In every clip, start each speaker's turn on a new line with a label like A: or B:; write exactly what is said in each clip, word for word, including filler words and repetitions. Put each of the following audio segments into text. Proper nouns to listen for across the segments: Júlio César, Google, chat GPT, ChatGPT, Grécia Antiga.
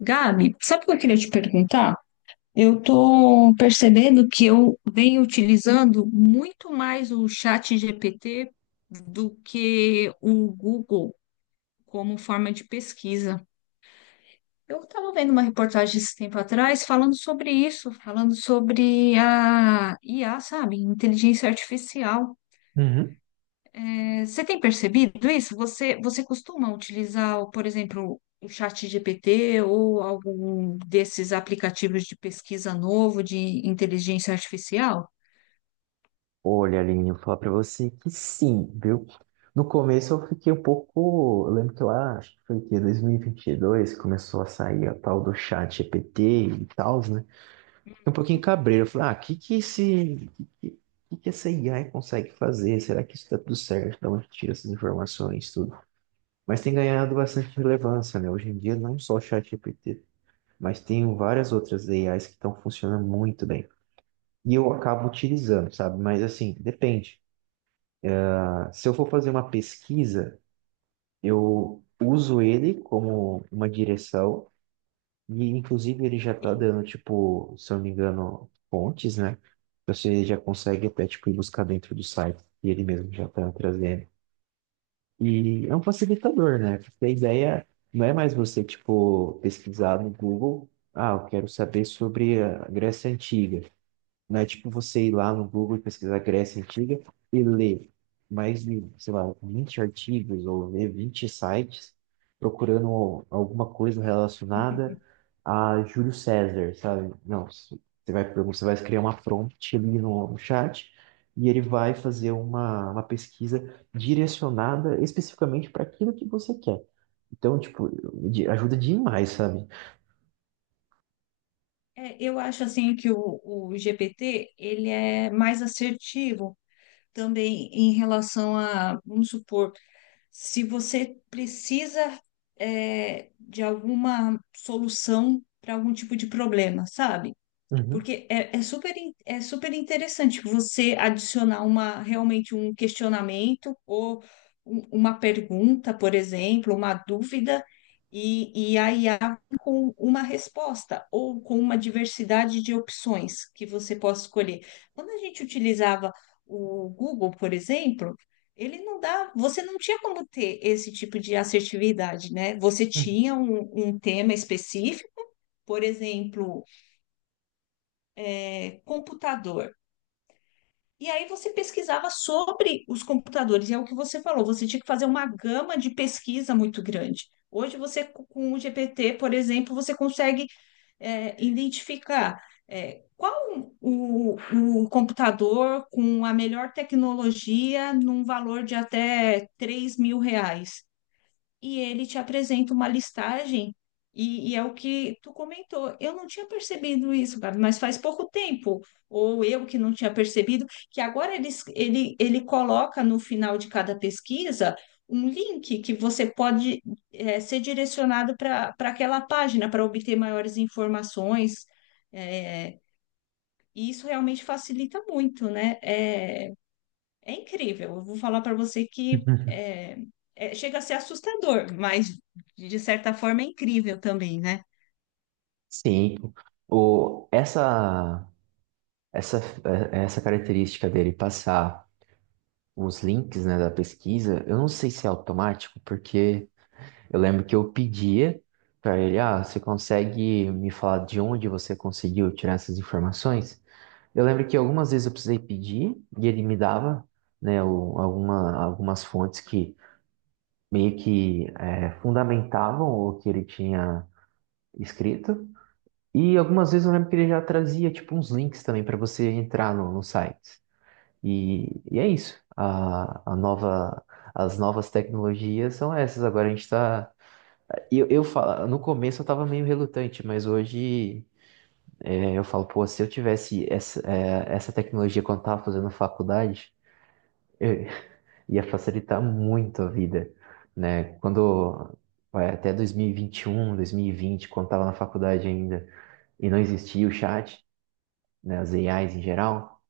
A: Gabi, sabe o que eu queria te perguntar? Eu tô percebendo que eu venho utilizando muito mais o chat G P T do que o Google como forma de pesquisa. Eu estava vendo uma reportagem esse tempo atrás falando sobre isso, falando sobre a I A, sabe? Inteligência artificial.
B: Uhum.
A: Você tem percebido isso? Você, você costuma utilizar, o- por exemplo, o chat G P T ou algum desses aplicativos de pesquisa novo de inteligência artificial?
B: Olha, Aline, eu vou falar pra você que sim, viu? No começo eu fiquei um pouco. Eu lembro que lá, acho que foi o quê? dois mil e vinte e dois, começou a sair a tal do chat G P T e tal, né? Fiquei um pouquinho cabreiro. Eu falei, ah, o que que esse. Que, que que que essa A I consegue fazer? Será que isso tá tudo certo? De onde tira essas informações, tudo? Mas tem ganhado bastante relevância, né? Hoje em dia, não só o chat G P T, mas tem várias outras A Is que estão funcionando muito bem. E eu acabo utilizando, sabe? Mas assim, depende. Se eu for fazer uma pesquisa, eu uso ele como uma direção, e inclusive ele já está
A: Sim.
B: dando, tipo, se eu não me engano, fontes, né? Você já consegue até, tipo, ir buscar dentro do site, e ele mesmo já está trazendo. E é um facilitador, né? Porque a ideia não é mais você, tipo, pesquisar no Google, ah, eu quero saber sobre a Grécia Antiga. Não é tipo você ir lá no Google e pesquisar Grécia Antiga e ler mais de, sei lá, vinte artigos ou ler vinte sites procurando alguma coisa relacionada a Júlio César, sabe? Não, você vai, você vai criar uma prompt ali no, no chat e ele vai fazer uma, uma pesquisa direcionada especificamente para aquilo que você quer. Então, tipo, de- ajuda demais, sabe?
A: É, eu acho assim que o, o G P T ele é mais assertivo também em relação a, vamos supor, se você precisa é, de alguma solução para algum tipo de problema, sabe?
B: Uhum.
A: Porque é, é super, in- é super interessante você adicionar uma realmente um questionamento ou um- uma pergunta, por exemplo, uma dúvida, e, e a I A com uma resposta ou com uma diversidade de opções que você possa escolher. Quando a gente utilizava o Google, por exemplo, ele não dá, você não tinha como ter esse tipo de assertividade, né? Você tinha um um tema específico, por exemplo, é, computador. E aí você pesquisava sobre os computadores, e é o que você falou, você tinha que fazer uma gama de pesquisa muito grande. Hoje você, com o G P T, por exemplo, você consegue é, identificar é, qual o, o computador com a melhor tecnologia num valor de até três mil reais e ele te apresenta uma listagem, e, e é o que tu comentou. Eu não tinha percebido isso, Gabi, mas faz pouco tempo, ou eu que não tinha percebido, que agora ele, ele, ele coloca no final de cada pesquisa um link que você pode eh, ser direcionado para para aquela página para obter maiores informações. eh, e isso realmente facilita muito, né? É, é incrível. Eu vou falar para você que é, é- chega a ser assustador, mas de certa forma é incrível também, né?
B: Sim, o, essa. Essa, é, é essa característica dele passar os links, né, da pesquisa, eu não sei se é automático, porque eu lembro que eu pedia para ele, ah, você consegue me falar de onde você conseguiu tirar essas informações? Eu lembro que algumas vezes eu precisei pedir e ele me dava, né, o- alguma, algumas fontes que meio que é, fundamentavam o que ele tinha escrito. E algumas vezes eu lembro que ele já trazia, tipo, uns links também para você entrar no, no site. E, e é isso. A, a nova, as novas tecnologias são essas. Agora a gente tá. Eu, eu falo, no começo eu tava meio relutante, mas hoje é, eu falo, pô, se eu tivesse essa, é, essa tecnologia quando eu tava fazendo faculdade, eu- ia facilitar muito a vida, né? Quando. Vai, Até dois mil e vinte e um, dois mil e vinte, quando tava na faculdade ainda, e não existia o chat, né, as A Is em geral,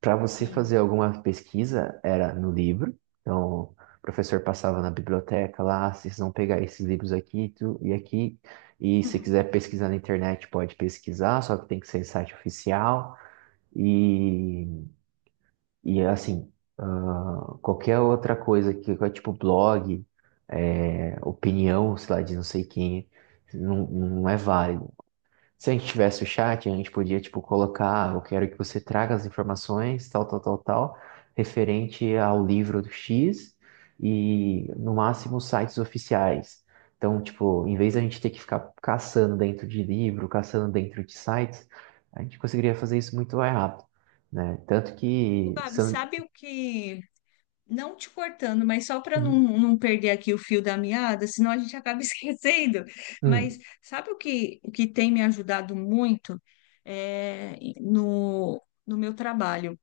B: para você
A: Sim.
B: fazer alguma pesquisa era no livro. Então, o professor passava na biblioteca lá: "Ah, vocês vão pegar esses livros aqui tu- e aqui. E se quiser
A: Uhum.
B: pesquisar na internet, pode pesquisar, só que tem que ser em site oficial. E, e assim, ah, qualquer outra coisa que que é tipo blog, é, opinião, sei lá, de não sei quem, não, não é válido. Se a gente tivesse o chat, a gente podia, tipo, colocar: "Ah, eu quero que você traga as informações, tal, tal, tal, tal, referente ao livro do X e, no máximo, sites oficiais. Então, tipo, em vez da gente ter que ficar caçando dentro de livro, caçando dentro de sites, a gente conseguiria fazer isso muito mais rápido, né? Tanto
A: Ô,
B: que... se
A: Gabi,
B: eu-
A: sabe o que? Não te cortando, mas só para não,
B: Uhum,
A: não perder aqui o fio da meada, senão a gente acaba esquecendo. Mas
B: uhum,
A: sabe o que, o que tem me ajudado muito é, no, no meu trabalho?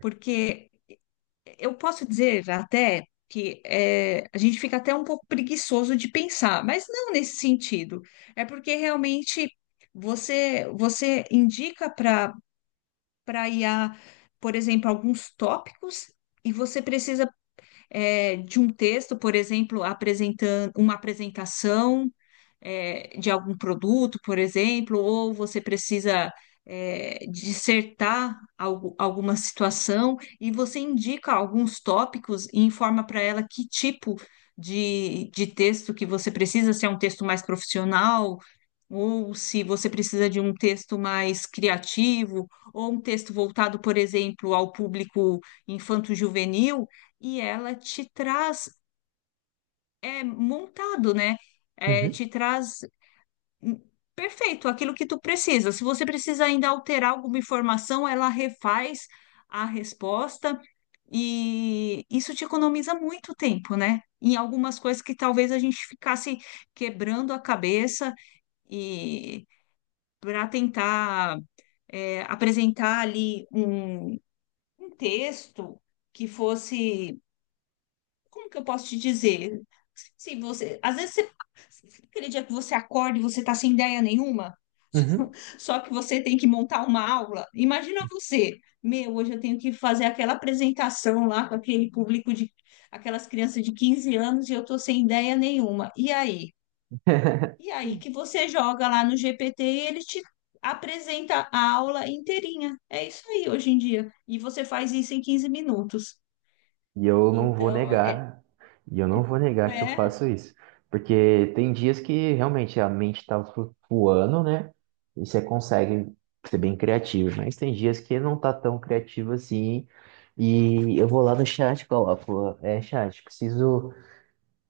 A: Porque eu posso dizer até que é, a gente fica até um pouco preguiçoso de pensar, mas não nesse sentido. É porque realmente você você indica para para I a, por exemplo, alguns tópicos e você precisa é, de um texto, por exemplo, apresentando uma apresentação é, de algum produto, por exemplo, ou você precisa é, dissertar algo- alguma situação e você indica alguns tópicos e informa para ela que tipo de, de texto que você precisa, se é um texto mais profissional, ou se você precisa de um texto mais criativo, ou um texto voltado, por exemplo, ao público infanto-juvenil e ela te traz é, montado, né? É,
B: uhum,
A: te traz hum, perfeito aquilo que tu precisa. Se você precisa ainda alterar alguma informação, ela refaz a resposta e isso te economiza muito tempo, né? Em algumas coisas que talvez a gente ficasse quebrando a cabeça e para tentar é, apresentar ali um um texto que fosse como que eu posso te dizer? Se você, Às vezes você, aquele dia que você acorda e você tá sem ideia nenhuma,
B: uhum. uhum.
A: só que você tem que montar uma aula. Imagina você, meu, hoje eu tenho que fazer aquela apresentação lá com aquele público de aquelas crianças de quinze anos e eu tô sem ideia nenhuma. E aí? E aí que você joga lá no G P T e ele te apresenta a aula inteirinha. É isso aí hoje em dia. E você faz isso em quinze minutos.
B: E eu não vou
A: Então, é,
B: negar, e eu não vou negar que eu
A: é
B: faço isso. Porque tem dias que realmente a mente tá flutuando, né? E você consegue ser bem criativo, mas tem dias que não tá tão criativo assim. E eu vou lá no chat, e coloco, é, chat, preciso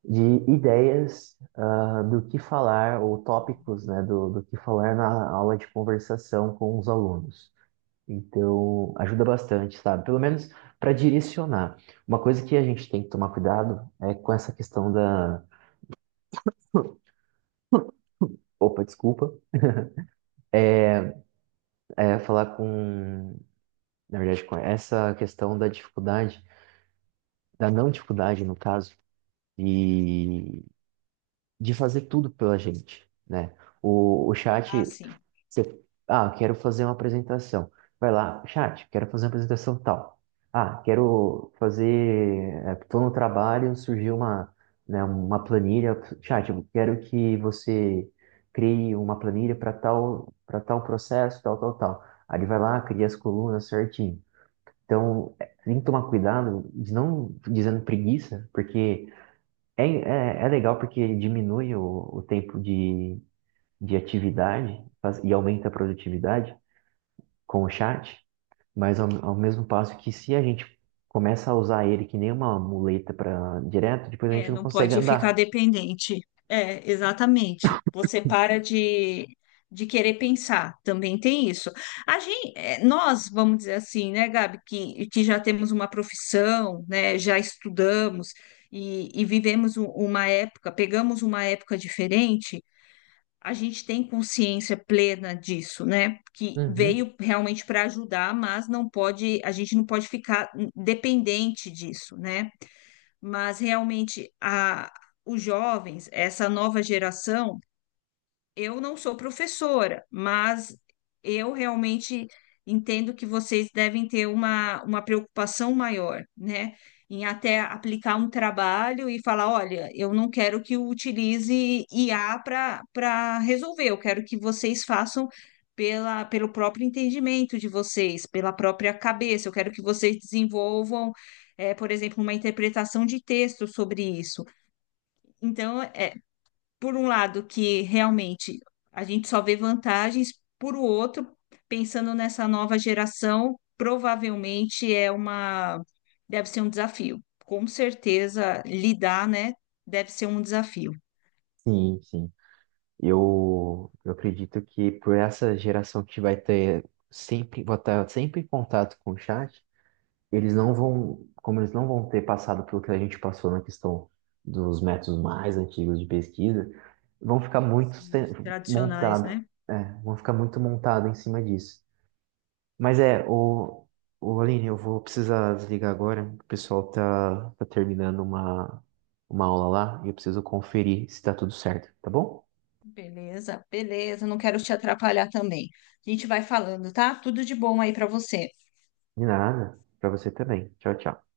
B: de ideias, ah, do que falar, ou tópicos, né, do, do que falar na aula de conversação com os alunos. Então, ajuda bastante, sabe? Pelo menos para direcionar. Uma coisa que a gente tem que tomar cuidado é com essa questão da. Opa, desculpa. É falar com. Na verdade, com essa questão da dificuldade, da não dificuldade, no caso, de, de fazer tudo pela gente, né? O, o chat,
A: assim.
B: Você, ah, quero fazer uma apresentação. Vai lá, chat, quero fazer uma apresentação tal. Ah, quero fazer. Estou no trabalho, surgiu uma, né, uma planilha. Chat, eu quero que você crie uma planilha para tal, para tal processo, tal, tal, tal. Aí ele vai lá, cria as colunas certinho. Então, é, tem que tomar cuidado de não dizendo preguiça, porque é, é, é legal porque ele diminui o, o tempo de, de atividade faz- e aumenta a produtividade com o chat, mas ao, ao mesmo passo que se a gente começa a usar ele que nem uma muleta para direto, depois a
A: É,
B: gente não
A: não
B: consegue
A: pode ficar
B: andar.
A: dependente. É, exatamente. Você para de, de querer pensar, também tem isso. A gente, nós, vamos dizer assim, né, Gabi, que, que já temos uma profissão, né, já estudamos e, e vivemos u- uma época, pegamos uma época diferente, a gente tem consciência plena disso, né? Que
B: Uhum.
A: veio realmente para ajudar, mas não pode, a gente não pode ficar dependente disso, né? Mas realmente a, os jovens, essa nova geração, eu não sou professora, mas eu realmente entendo que vocês devem ter uma, uma preocupação maior, né? Em até aplicar um trabalho e falar: olha, eu não quero que eu utilize I A para para resolver, eu quero que vocês façam pela, pelo próprio entendimento de vocês, pela própria cabeça, eu quero que vocês desenvolvam. Eh, por exemplo, uma interpretação de texto sobre isso. Então, é, por um lado, que realmente a gente só vê vantagens, por o outro, pensando nessa nova geração, provavelmente é uma deve ser um desafio. Com certeza, lidar, né, deve ser um desafio.
B: Sim, sim. Eu, eu acredito que por essa geração que vai ter sempre, vai estar sempre em contato com o chat, eles não vão, como eles não vão ter passado pelo que a gente passou na questão dos métodos mais antigos de pesquisa, vão ficar muito
A: Sim,
B: se-
A: os tradicionais,
B: montado,
A: né?
B: é, vão ficar muito montado em cima disso. Mas é, o, o Aline, eu vou precisar desligar agora. O pessoal tá, tá terminando uma, uma aula lá e eu preciso conferir se tá tudo certo, tá bom?
A: Beleza, beleza, não quero te atrapalhar também. A gente vai falando, tá? Tudo de bom aí para você.
B: De nada. Pra você também. Tchau, tchau.